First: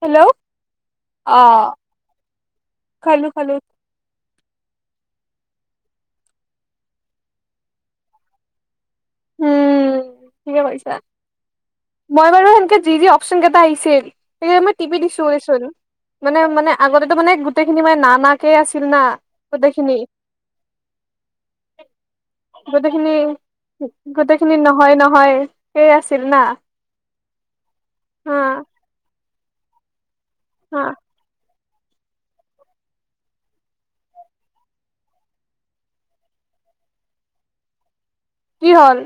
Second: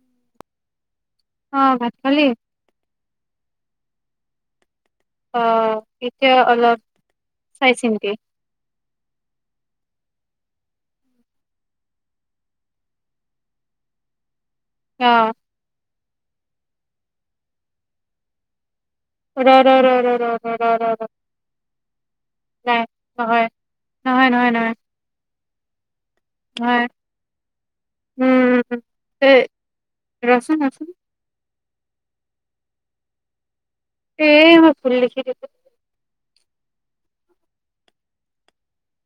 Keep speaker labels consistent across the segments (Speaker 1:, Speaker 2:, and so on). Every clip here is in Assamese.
Speaker 1: হেল্ল' অ',
Speaker 2: ভাত খালি
Speaker 1: খালো খালো
Speaker 2: অ', এতিয়া অলপ চাই চিন্তি
Speaker 1: উম ঠিকে কৈছা, মই বাৰু সেনকে যি যি অপচন কেটা আহিছিল এ মই টিপি
Speaker 2: অ
Speaker 1: দিছো য়েছোন মানে মানে আগতেটো মানে গোটেইখিনি মানে না না কেই আছে আছিল
Speaker 2: ৰে ৰে ৰে ৰে ৰে ৰে, নাই নহয়
Speaker 1: গো-গোটেইখিনি নহয় নহয় হয়, সেই আছ
Speaker 2: হয়, উম
Speaker 1: হা
Speaker 2: এ ৰ'চোন
Speaker 1: হা
Speaker 2: ৰ'চোন এ মই ভূল লিখি দিলো।
Speaker 1: কি হ'ল?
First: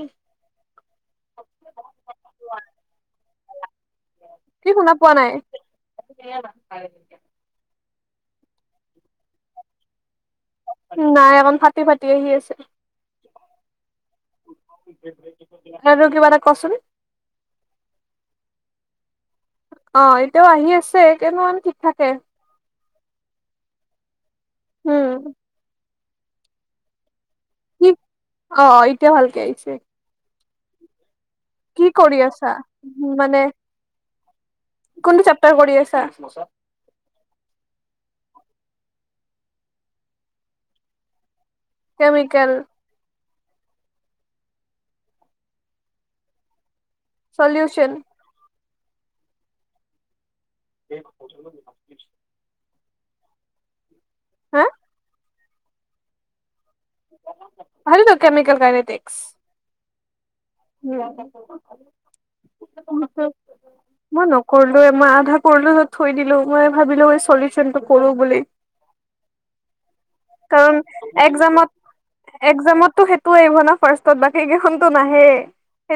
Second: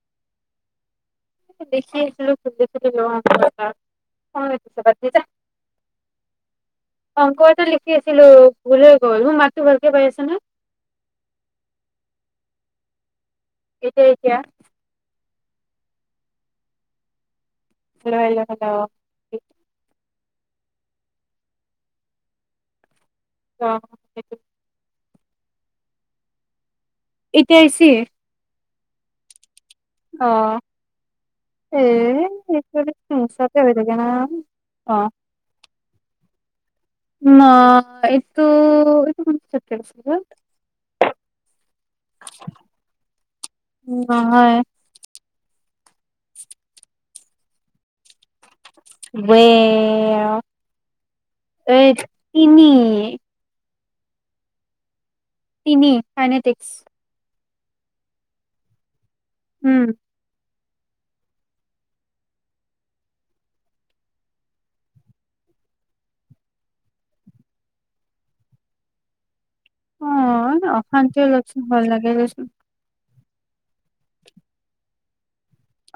Speaker 2: দেখি আহিছিলো ফটো ছটো [inaudible]
Speaker 1: কি শুনা পোৱা নাই?
Speaker 2: অংক এটা লিখি আছিলো ভূল হৈ গ'ল। মোৰ মাততো ভালকে পাইছা না?
Speaker 1: নাই অকন ফাটি -ফাটি আহি আছে।
Speaker 2: এতিয়া, এতিয়া?
Speaker 1: তই এই টোত কিবা এটা ক'চোন?
Speaker 2: লাহ [inaudible]
Speaker 1: তেওঁ আহি আছে কেইমাহ মান ঠিক থাকে।
Speaker 2: অ সেইটো।।
Speaker 1: উম।
Speaker 2: এতিয়া আহচি?
Speaker 1: এতিয়াও ভালকে আহিছে।
Speaker 2: অ' এ
Speaker 1: কি কৰি আছা,
Speaker 2: এইটো
Speaker 1: মানে?
Speaker 2: হিংসাতে হৈ থাকে না অ
Speaker 1: কোনটো চেপ্টাৰ কৰি আছা?
Speaker 2: ন এইটো ই মন [unintelligible]
Speaker 1: কেমিকেল।।
Speaker 2: অ' হয়।
Speaker 1: চলিউছন।
Speaker 2: বে অ', এই তিনি।। উ।
Speaker 1: হা।
Speaker 2: তিনি ফাইনেটিক্স।
Speaker 1: ভাল টো কেমিকেল ফাইনেটিক্স।
Speaker 2: উম।
Speaker 1: মই নকৰিলোৱে মই আধা কৰিলোঁ থৈ দিলো মই ভাবিলো এই চলুচনটো কৰো বুলি।
Speaker 2: অ
Speaker 1: কাৰণ
Speaker 2: অশান্তি অলপচোন ভাল লাগে দেচোন
Speaker 1: একজামত একজামতো সেইটো।। ত আহিব ন ফাৰ্ষ্টত বাকী কেইখনতো নাহেই।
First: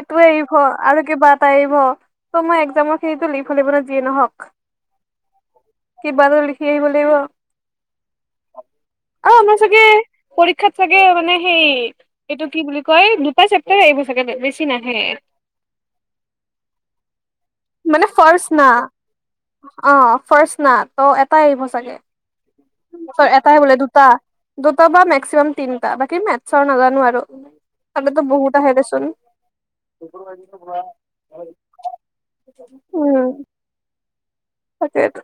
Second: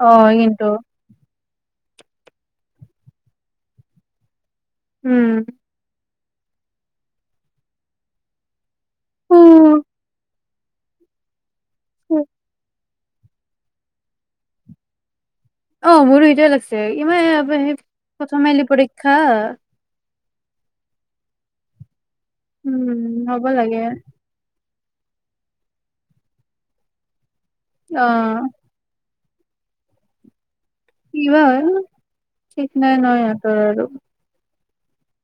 Speaker 2: অ
Speaker 1: এৰিব
Speaker 2: কিন্তু
Speaker 1: আৰু কিবা এটা এৰিব। ত' মই একজামৰ খিনতো লিখিব লাগিব টো ন যিয়ে নহক?
Speaker 2: উম।
Speaker 1: কিবা টো লিখি আহিব লাগিব। অ
Speaker 2: উ
Speaker 1: মই ছাগে।। পৰীক্ষাত চাগে মানে। সেই এইটো কি বুলি ক দুটা চেপ্তাৰ আহিব চাগে নাহে
Speaker 2: অ মোৰো এটয় লাগিছে ইমান
Speaker 1: মানে
Speaker 2: প্ৰথমে এলি পৰীক্ষা
Speaker 1: ফাৰ্ষ না ত' এটাই আহিব চাগে
Speaker 2: উম হ'ব
Speaker 1: এটাই বোলে
Speaker 2: লাগে
Speaker 1: দুটা দুটা বা মেক্সিমাম তিনিটা বাকী মেথছৰ নাজানো আৰু
Speaker 2: অ
Speaker 1: তলে তো বহুত আহ আহে দেচোন স
Speaker 2: কিবাৰ ঠিক নাই নহ সিহঁতৰ আৰু
Speaker 1: সাকেইটো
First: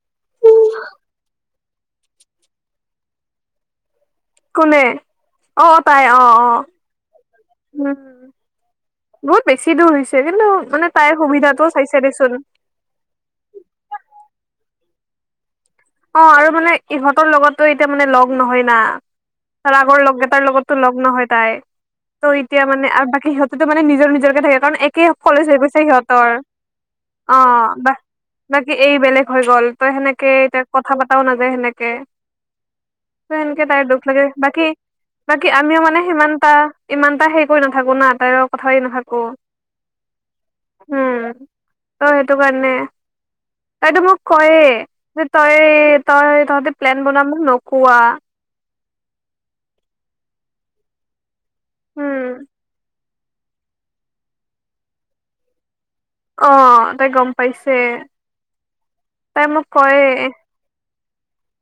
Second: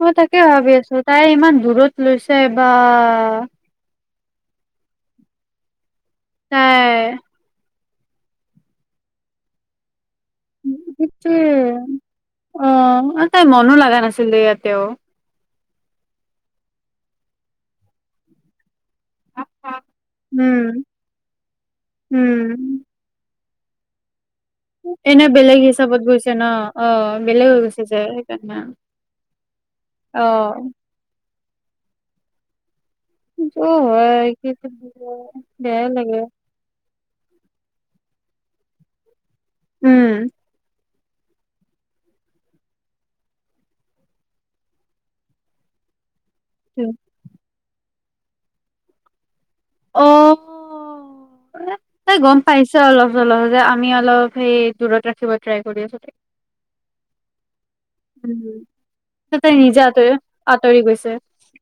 Speaker 2: মই তাকে ভাবি আছো তাই ইমান দূৰত লৈছে বা
Speaker 1: কোনে অ পাই অ অ
Speaker 2: তাই
Speaker 1: উম বহুত বেছি দূৰ হৈছে কিন্তু মানে তাইৰ
Speaker 2: স
Speaker 1: সুবিধাটো চাইছে দেচোন
Speaker 2: অ তাই মনো লগা নাছিলে ইয়াতেও
Speaker 1: অ আৰু মানে ইহঁতৰ লগতো এতিয়া মানে লগ নহয় না তাৰ আগৰ লগ এটাৰ
Speaker 2: উম
Speaker 1: লগতো লগ নহয় তাই
Speaker 2: উম
Speaker 1: ত' এতিয়া মানে আৰু বাকী সিহত তে মে নিজৰ নিজৰ থাকে কাৰণ একেই
Speaker 2: এনে
Speaker 1: খলেজ হৈ
Speaker 2: বেলেগ
Speaker 1: গৈছে
Speaker 2: হিচাপত
Speaker 1: সিহঁতৰ
Speaker 2: গৈছে ন অ বেলেগ হৈ গৈছে
Speaker 1: অ
Speaker 2: যে সেইকাৰণে
Speaker 1: বাকী এই বেলেগ হৈ গ'ল তই
Speaker 2: অ
Speaker 1: সেনেকে এতিয়া পতাও নাযায় সেনেকে ত
Speaker 2: সেইটো
Speaker 1: সেনেকে তাইৰ দুখ লাগে
Speaker 2: হয় কি
Speaker 1: বাকী বাকী আমিও
Speaker 2: বেয়াই
Speaker 1: মানে
Speaker 2: লাগে
Speaker 1: সিমানটা ইমানটা হেৰি কৰি নাথাকো না তাইৰ কথাই নাথাকো
Speaker 2: উম
Speaker 1: উম ত সেইটো কাৰণে তইটো মোক কয়ে তই তই তহঁতে প্লেনাম ন কোৱা
Speaker 2: অ ত
Speaker 1: উম
Speaker 2: গম পাইছ অলপ চলহ যে আমি অলপ সেই দূৰত ৰাখিব ট্ৰাই কৰি আছো
Speaker 1: অ তাই গম পাইছ
Speaker 2: উ ততে নিজে
Speaker 1: কয়ে
Speaker 2: আঁতৰি আঁতৰি গৈছে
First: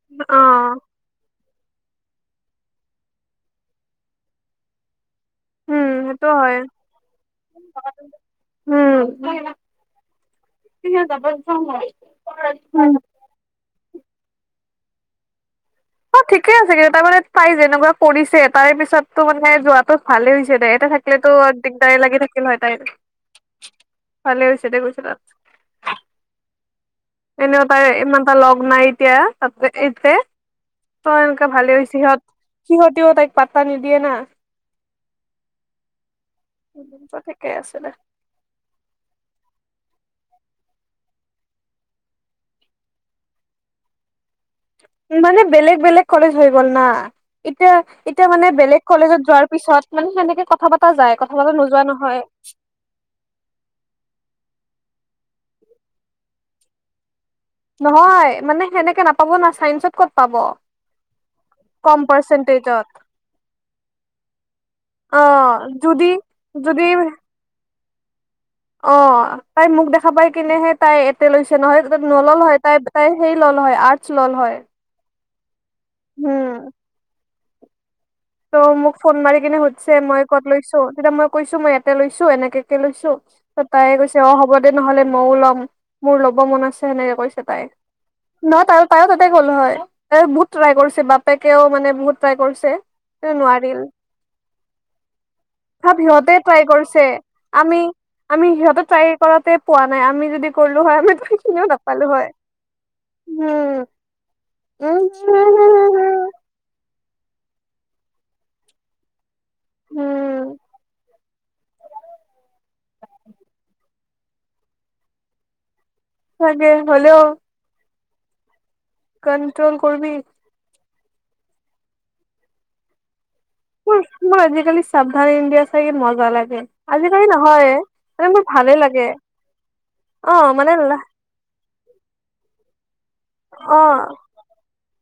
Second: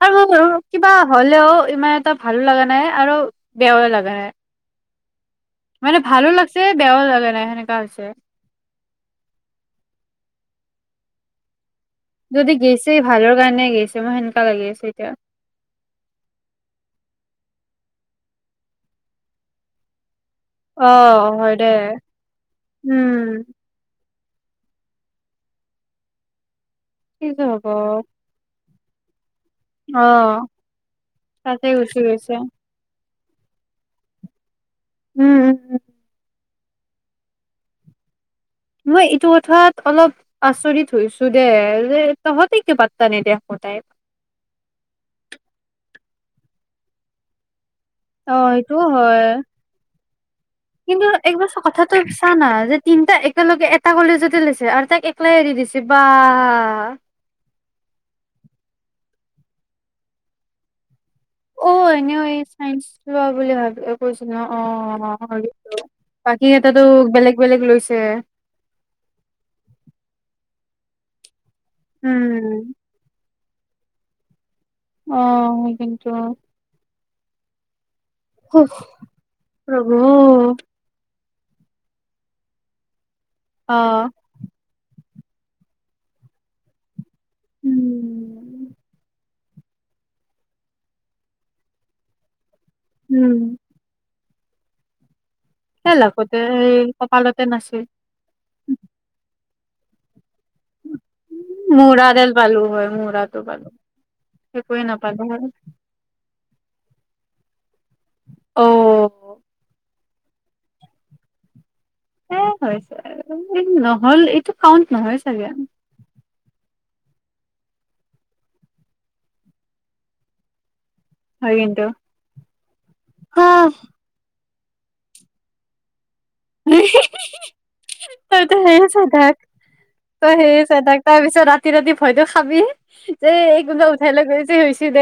Speaker 2: আৰু
Speaker 1: অ
Speaker 2: কিবা হলেও ইমান এটা ভালো লগা নাই আৰু বেয়াও লগা নে
Speaker 1: উম
Speaker 2: মানে
Speaker 1: সেইটো
Speaker 2: ভালো
Speaker 1: হয়
Speaker 2: লাগছে বেয়াও লাগা নাই সেনেকা হৈছে
Speaker 1: ম তিনিহজাৰ প চ
Speaker 2: যদি গৈছে ভালৰ কাৰণে গৈছে। মোৰ কেনকা লাগি আছে এতিয়া
Speaker 1: অ' ঠিকে আছে, কিন্তু তাই যেনেকুৱা কৰিছে তাৰে পিছতো মানে যোৱাটো ভালেই হৈছে দে,
Speaker 2: অ
Speaker 1: ইয়াতে থাকিলেতো
Speaker 2: হয় দে
Speaker 1: দিগদাৰী লাগি থাকিল হয় তাই।
Speaker 2: উম
Speaker 1: ভালে হৈছে দে গৈছে তাত।
Speaker 2: কি যে
Speaker 1: এনেও
Speaker 2: হব
Speaker 1: তাই পাৰে ইমান টা লগ নাই ট তেতিয়া
Speaker 2: অ
Speaker 1: এনতে তই এনেুৱা
Speaker 2: তাতে
Speaker 1: ভালেই হৈছে
Speaker 2: গুচি
Speaker 1: সিহঁত
Speaker 2: গৈছে
Speaker 1: সিহঁত তেওঁ তাইক পাত্তা নিদিয়ে না।
Speaker 2: উম উম উম উ
Speaker 1: তেন্তে ঠিকেই আছিলে দে
Speaker 2: মই এইটো কথাত অলপ আচৰিত হৈছো দে যে তহঁতে কিয় পাত্তা নিদিয় আকৌ তাইক।
Speaker 1: মানে বেলেগ বেলেগ কলেজ হৈ গ'ল না এতিয়া এতিয়া
Speaker 2: অ
Speaker 1: মানে
Speaker 2: এইটো
Speaker 1: বেলেগ কলেজত
Speaker 2: হয়।
Speaker 1: যোৱাৰ পিছত মানে সেনেকে কথা পতা
Speaker 2: কিন্তু
Speaker 1: যায় কথা
Speaker 2: একবাৰ
Speaker 1: পতা নোযোৱা
Speaker 2: কথাটো
Speaker 1: নহয়
Speaker 2: চানা যে তিনটা একেলগে এটা কলেজতে লৈছে, আৰু তাক ওকলে এৰি দিছে, বা।
Speaker 1: নহয় মানে, সেনেকে নাপাব না, চাইন্সত ক'ত পাব?
Speaker 2: অ'
Speaker 1: কম
Speaker 2: এনেও এই চাইন্স
Speaker 1: পাৰ্চেন্টেজত
Speaker 2: লোৱা বুলি ভাবি কৈছিল ন অ'
Speaker 1: যদি
Speaker 2: বাকী কেইটাতো
Speaker 1: যদি
Speaker 2: বেলেগ বেলেগ লৈছে। [unintelligible]
Speaker 1: অ তাই মোক দেখা পাই কিনেহে তাই ইয়াতে লৈছে। নহয়, তাতে নললে হয়
Speaker 2: উম,
Speaker 1: তাই তাই সেই ল'লে হয় আৰ্টছ ল'লে হয়।
Speaker 2: অ' ক্ষেত্ৰত
Speaker 1: উম ত' মোক ফোন মাৰি কিনে
Speaker 2: প্ৰভু
Speaker 1: সুধিছে, মই ক'ত লৈছো তেতিয়া মই কৈছো মই ইয়াতে লৈছো এনেকেকে লৈছো ত তাইে কৈছে অ হ'ব দে নহলে ময়ো লম মোৰ লব মন আছে সেনেকে কৈছো তাই, ন
Speaker 2: উম,
Speaker 1: তাইও তাত তাতে গ'ল হৈ তাই বহুত চেষ্টা কৰিছে, দেউতাকে নিজে বহুত চেষ্টা কৰিছে।
Speaker 2: উম,
Speaker 1: নোৱাৰিলে
Speaker 2: এ
Speaker 1: ভাব সিহঁতে
Speaker 2: লাগতে
Speaker 1: চেষ্টা
Speaker 2: এই
Speaker 1: কৰিছে,
Speaker 2: কপালতে
Speaker 1: আমি,
Speaker 2: নাছিল।
Speaker 1: আমি সিহঁতে চেষ্টা কৰোঁতে। আমি যদি পোৱা নাই। কৰিলোঁ হৈ, আমি সেইখনিও নাপালো হয়।
Speaker 2: মূৰাডাল পালো হয় মূৰাটো পালো একোৱে
Speaker 1: উম,
Speaker 2: নাপালো হয়
Speaker 1: উম
Speaker 2: অ'।
Speaker 1: উম
Speaker 2: এ হৈছে আৰু, এইটো নহ'ল এইটো কাউণ্ট নহয় চাগে।
Speaker 1: [unintelligible] হ'লেও কণ্ট্ৰল কৰিবি।
Speaker 2: হৈ কিন্তু হা
Speaker 1: [unintelligible] মোৰ আজি আজি কালি সাৱধান ইণ্ডিয়া চাই [inaudible] নালাগে আজি কালি নহয় মানে মোৰ
Speaker 2: তই
Speaker 1: ভালে
Speaker 2: সেইবোৰে চাই
Speaker 1: লাগে।
Speaker 2: থাক, তাৰ
Speaker 1: অ' মানে
Speaker 2: পিছত সেইবোৰ চাই ৰাতি ভয় খাবি যে কোনবাই
Speaker 1: অ'
Speaker 2: উঠাই লৈ গৈছে। [unintelligible]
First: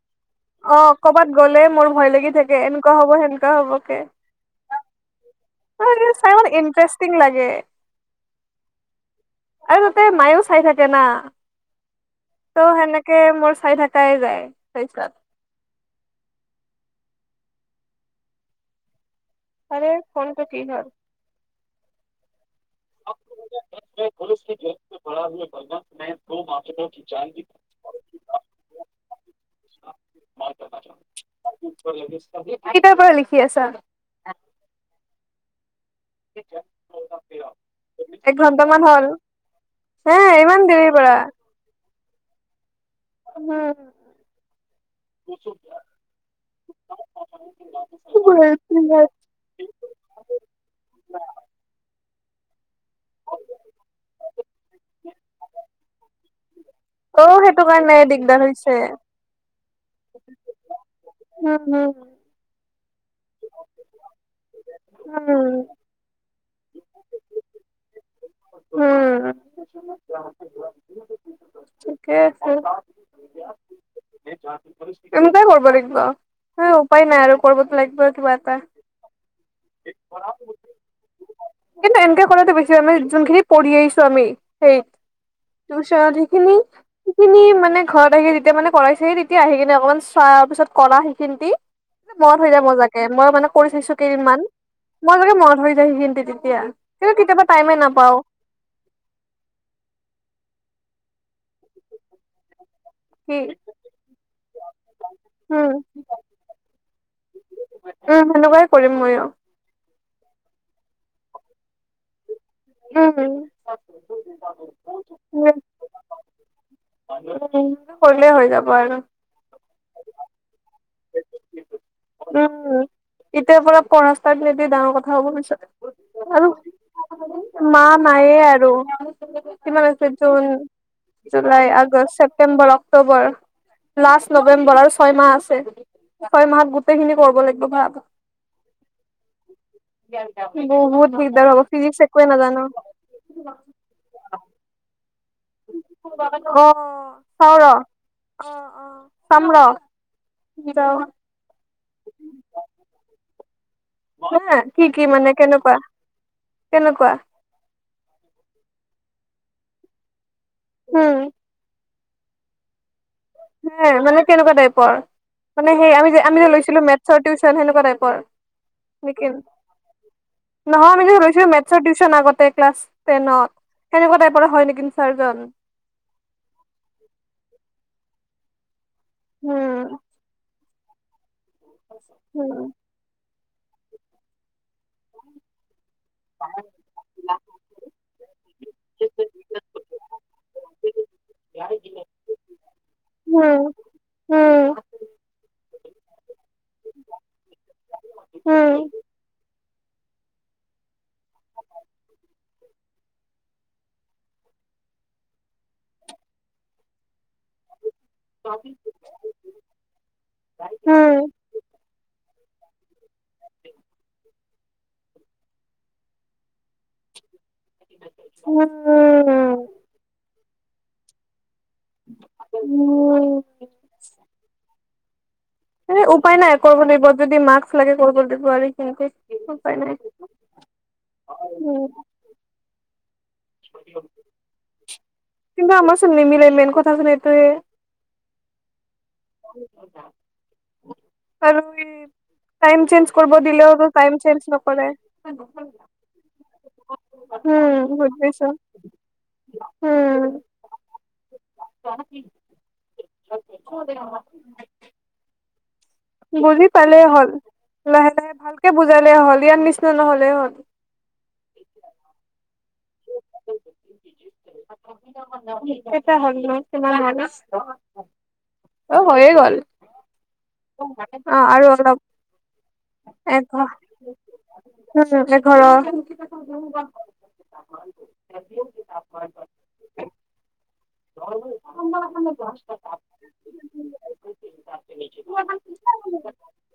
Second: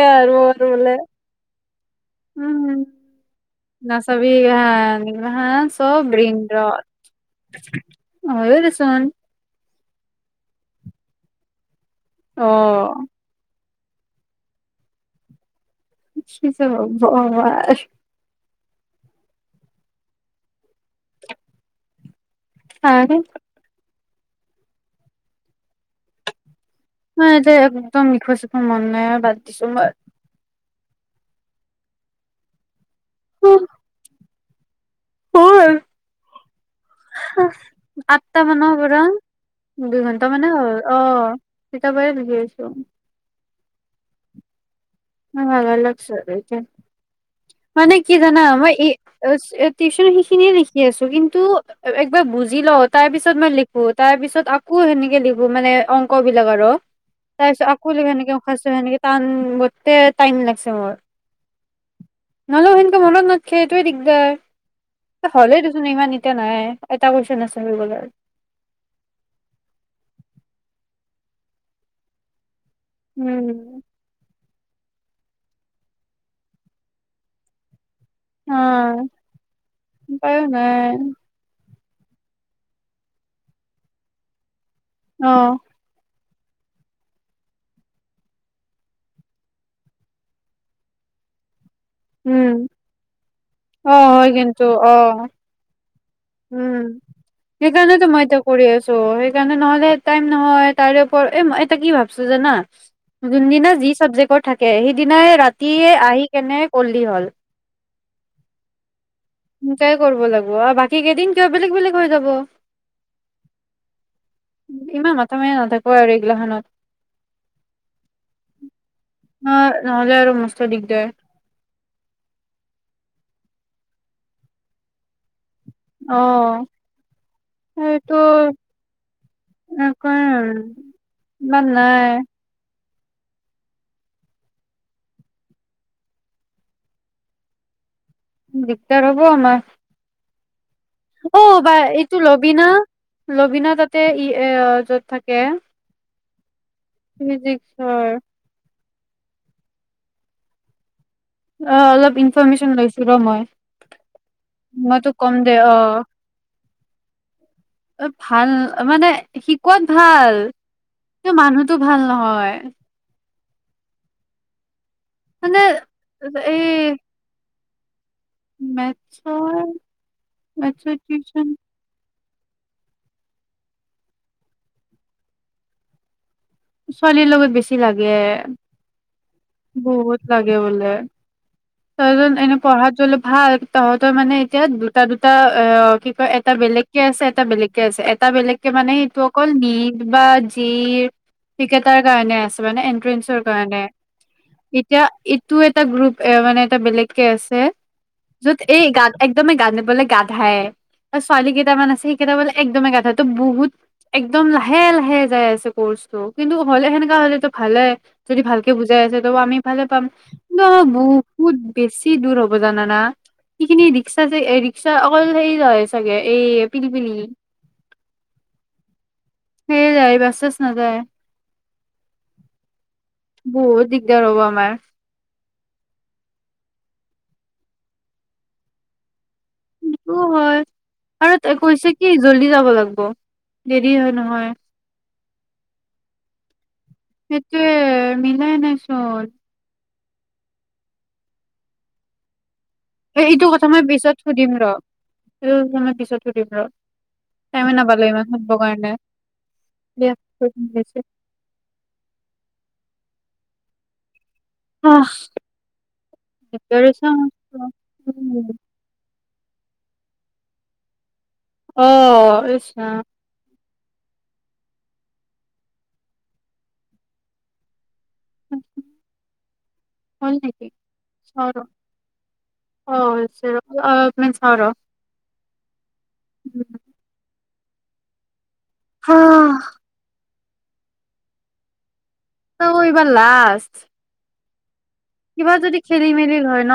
Speaker 2: আৰু
Speaker 1: অ'
Speaker 2: বোলে
Speaker 1: কৰবাত গ'লে মোৰ ভয় লাগি থাকে,
Speaker 2: উম
Speaker 1: এনেকুৱা হ'ব সেনেকুৱা হ'ব।
Speaker 2: নাচাবি এইবোৰ, এইবোৰ
Speaker 1: চাই মানে
Speaker 2: সকলো
Speaker 1: ইন্টাৰেষ্টিং লাগে
Speaker 2: [inaudible] হৈ দে চোন।
Speaker 1: আৰু তাতে মায়েও চাই থাকে না।
Speaker 2: অ
Speaker 1: মই তেনেকৈ চাই থাকোঁ। [unintelligible]
Speaker 2: কি যে হ'ব আ
Speaker 1: আৰে ফোনটো কি হল।
Speaker 2: [unintelligible]
Speaker 1: [unintelligible]
Speaker 2: ন এতিয়া একদম লিখ্ব-চিখ্বৰ মন নাই আ বাদ দিছো মই।
Speaker 1: [unintelligible] কেতিয়াৰ পৰা লিখি আছা। [unintelligible]
Speaker 2: [unintelligible]
Speaker 1: এক
Speaker 2: আঠটা মানৰ
Speaker 1: ঘন্টামান
Speaker 2: পৰা,
Speaker 1: হ'ল। হে
Speaker 2: দুইঘন্টা মানে
Speaker 1: ইমান
Speaker 2: হ'ল,
Speaker 1: দেৰিৰ
Speaker 2: অ।
Speaker 1: পৰা
Speaker 2: কেতিয়াবাই লিখি আছো।
Speaker 1: হুম
Speaker 2: উম, অলপচে এতিয়া মানে কি জানা মই টিউচন সিখিনিয়ে লিখি আছো কিন্তু বুজি লও তাৰ পিছত মই লিখো তাৰ পিছত আকৌ সেনেকে লিখো মানে অংক বিলাক আৰু।
Speaker 1: অ
Speaker 2: তাৰ
Speaker 1: সেইটো
Speaker 2: পিছত আক
Speaker 1: কাৰণে
Speaker 2: অনেকে
Speaker 1: দিগদাৰ
Speaker 2: কৈছে
Speaker 1: হৈছে
Speaker 2: এনকে তান টে-টাইম লাগিছে মোৰ।
Speaker 1: উম, উম।
Speaker 2: নহললে সেনকে মনত নাথখে এইটোৱে দিগদাৰ।। হ'লেও দেচোন ইমান এতিয়া নাই, এটা কুৱেশন আছে হৈ গ'ল আৰু।
Speaker 1: উম, ঠিকে আছে।
Speaker 2: উম।
Speaker 1: এনেকোৱাই কৰবা লাগব আৰু উপায় নাই আৰু কৰিবতো লাগবই কিবাতা।
Speaker 2: উপায়ও নাই।
Speaker 1: কিন্তু এনকে কৰাটো বেছি আমি যোনখিনি পঢ়ি আহিছো আমি সেই
Speaker 2: অ
Speaker 1: [unintelligible] খিনি-সিখিনি মানে ঘৰত আহি যেতিয়া মানে কৰাইছেহি তেতিয়া আহি কিনে অকমান চোৱা পিছত কৰা সিখিনতি মনত
Speaker 2: উম
Speaker 1: হৈ যায় মজাকে মই মানে কৰি চাইছো
Speaker 2: অ হয়
Speaker 1: কেইদিনমান,
Speaker 2: কিন্তু অ
Speaker 1: মই যাগে মনত ধৰি যায় সেইখি
Speaker 2: উম, সেইকাৰণেতো মই এতিয়া কৰি আছো সেইকাৰণে নহলে টাইম নহয় তাৰে এই-এটা কি ভাবছো জানা।
Speaker 1: কি
Speaker 2: যোনদিনা যি চাবজেক্টৰ থাকে সিদিনাই
Speaker 1: উম
Speaker 2: ৰাতিয়ে আহি কেনে কৰলি হল।
Speaker 1: উম সেনেকুৱাই কৰিম ময়ো
Speaker 2: কৰ্ব লাগিব আ বাক ঠিক এইদিন কিয় বেলেগ-বেলেগ হৈ যাব।
Speaker 1: উ
Speaker 2: ইমান মাথা মাৰি নাথাকো আৰু এইগিলাখনত
Speaker 1: উ হলে হৈ যাব আৰু
Speaker 2: ন নহলে ম
Speaker 1: উম ইতিয়াপ ক ৰাস্তা বিলে ডাঙৰ কথা হ'ব
Speaker 2: অ
Speaker 1: পিতে আৰু মা
Speaker 2: সেইটো
Speaker 1: নায়ে আৰু কিমান আছে
Speaker 2: এনেকুৱাই
Speaker 1: জুন
Speaker 2: আৰু
Speaker 1: জুলাই
Speaker 2: ইমান নাই
Speaker 1: আগষ্ট ছেপ্তেম্বৰক অক্টোবৰ লাষ্ট নৱেম্বৰ আৰু ছয় মাহ আছে ছয় মাহত গোটেই খিনি কৰিব লাগিব ভ
Speaker 2: দিগদাৰ হব
Speaker 1: বহুত
Speaker 2: আমাৰ অ
Speaker 1: দিগদাৰ হ'ব
Speaker 2: বা
Speaker 1: ফিজিক্স
Speaker 2: এইটো
Speaker 1: একোৱে নাজানো
Speaker 2: লবিনা লবিনা তাতে ই এ য'ত থাকে এক
Speaker 1: [unintelligible]
Speaker 2: ফিজিক্সৰ
Speaker 1: চাম্ৰ
Speaker 2: অ অলপ ইনফৰমেশচন লৈছিলো ৰ মই
Speaker 1: হা কি
Speaker 2: মই
Speaker 1: কি
Speaker 2: তোক
Speaker 1: মানে
Speaker 2: কম দে
Speaker 1: কেনেকুৱা কেনেকুৱা
Speaker 2: অ ভাল মানে শিকত ভাল
Speaker 1: উম
Speaker 2: মানুহতো ভাল নহয়
Speaker 1: হ মানে কেনেকুৱা টাইপৰ মানে সেই আমি যে আমি যে
Speaker 2: এই
Speaker 1: লৈছিলো মেথছ টউশচন সে ন নাই প [unintelligible] নক
Speaker 2: মেথছৰ
Speaker 1: নহয়
Speaker 2: মেথছৰ
Speaker 1: আমি যে
Speaker 2: টিউচন
Speaker 1: ৰৈছিলো মেথছৰ টিউচন আগতে এতিয়া কালাছ টেনত সেনে কোৱা টাইফৰ হয় নিকি
Speaker 2: ছোৱালীৰ লগত বেছি লাগে উ [inaudible]
Speaker 1: উম
Speaker 2: বহুত লাগে বাল হ তজন এনেই
Speaker 1: উম
Speaker 2: পঢ়াত যলে হা তহঁতৰ মানে এতিয়া দুটা দুটা অ কি কয় এটা বেলেগকে আছে এটা বেলেগকে আছে এটা বেলেগকে মানে সটো অকল নদ বা জিৰ টিকটাৰ কাৰণে আছে মানে এনট্ৰেঞ্চৰ কাৰণে
Speaker 1: উম উম
Speaker 2: এতিয়া ইটো এটা গ্ৰুপ এ মানে এটা বেলেগকে আছে যত
Speaker 1: উম
Speaker 2: এই গাত একদম গানিবলে গাাধাই আৰু ছোৱালী কেইটামান আছে সেই কেইটা বলে একদমে গাাধাই ত বহুত একদম লাহে লাহে যাই আছে কৰ্চ টো কিন্তু হ'লে সেনেকা হ'লেতো ভালে যদি ভালকে বুজাই আছে ত আমি ভালে পাম কি বহুত বেছি দূৰ হ'ব জানানা সেইখিনি ৰিক্সা যে ৰিক্সা অকল হেৰি চাগে এই পিলি পিনি
Speaker 1: উম।
Speaker 2: সেয়ে যায় বাছ চাছ নাযায়।
Speaker 1: উ।
Speaker 2: বহু দিকদাৰ হ'ব আমাৰ।
Speaker 1: এ' উপায় নাই কৰিব লাগিব যদি মাক্স লাগে কৰিব লাগিব আৰু কিন্তু। উপায় নাই
Speaker 2: সেইটো হয়, আৰু কৈছে কি জল্দি যাব লাগিব।
Speaker 1: কিন্ত আমাৰ চোন নিমিলেই মেইন কথা চোন এইতোৱই।
Speaker 2: সেইটোয়ে মিলাই নাইচোন
Speaker 1: আৰু এই। টাইম চেঞ্জ
Speaker 2: এ
Speaker 1: কৰিব
Speaker 2: এইটো কথা
Speaker 1: দিলেও
Speaker 2: মই
Speaker 1: টাইম
Speaker 2: পিছত
Speaker 1: চেঞ্জ
Speaker 2: সুধিম ৰ
Speaker 1: নকৰে।
Speaker 2: এইটো কথা মই পিছত সুধিম ৰ টাইমে নাপালো ইমান
Speaker 1: পাইছো
Speaker 2: কাৰণে বিৰাত
Speaker 1: উম
Speaker 2: প্ৰব্লেম হৈছে।
Speaker 1: উম দেহাটি।
Speaker 2: আহ।
Speaker 1: বুজি পালে হ'ল, লাহে লাহে ভালকে বুজালে হ'ল। বিয়াৰ নিচিনা নহ'লে হ'ল।
Speaker 2: আহ ইছ ৰাম।
Speaker 1: [unintelligible] এতিয়া হ'ল ন তুমাৰ আলচ। অ হৈয়ে গল
Speaker 2: হ'ল নেকি
Speaker 1: অ
Speaker 2: চাও
Speaker 1: আৰু
Speaker 2: ৰ
Speaker 1: অলপ
Speaker 2: অ হৈছে
Speaker 1: এঘ
Speaker 2: ৰ অলপমান চাও ৰ
Speaker 1: এঘৰ।
Speaker 2: হাআ।
Speaker 1: [unintelligible]
Speaker 2: অ' এই বাৰ লাষ্ট। কিবা যদি খেলি মেলি হয় ন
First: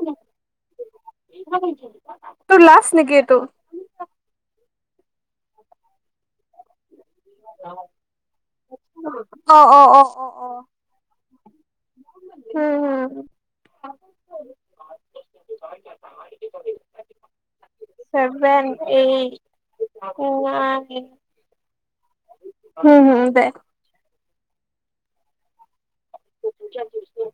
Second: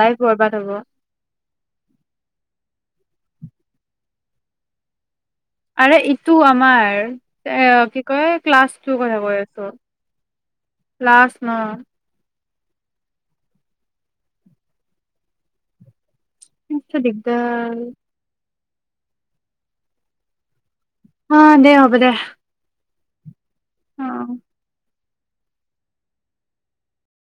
Speaker 2: লাইফ বৰবাদ হ'ব।
Speaker 1: তোৰ লষ্ট নেকি এইটো? [inaudible]
Speaker 2: আৰু ইটো আমাৰ। এ কি কয় ক্লাছটোৰ কথা কৈ
Speaker 1: অ',
Speaker 2: আছো।
Speaker 1: অ', অ', অ', অ'।
Speaker 2: ক্লাছ ন
Speaker 1: উম হু।
Speaker 2: এনেকে দিগদাৰ।
Speaker 1: এই উৱা।
Speaker 2: অ' দে হ'ব দে। [unintelligible]
Speaker 1: উম হম দে।
Speaker 2: অ'।
Speaker 1: [unintelligible]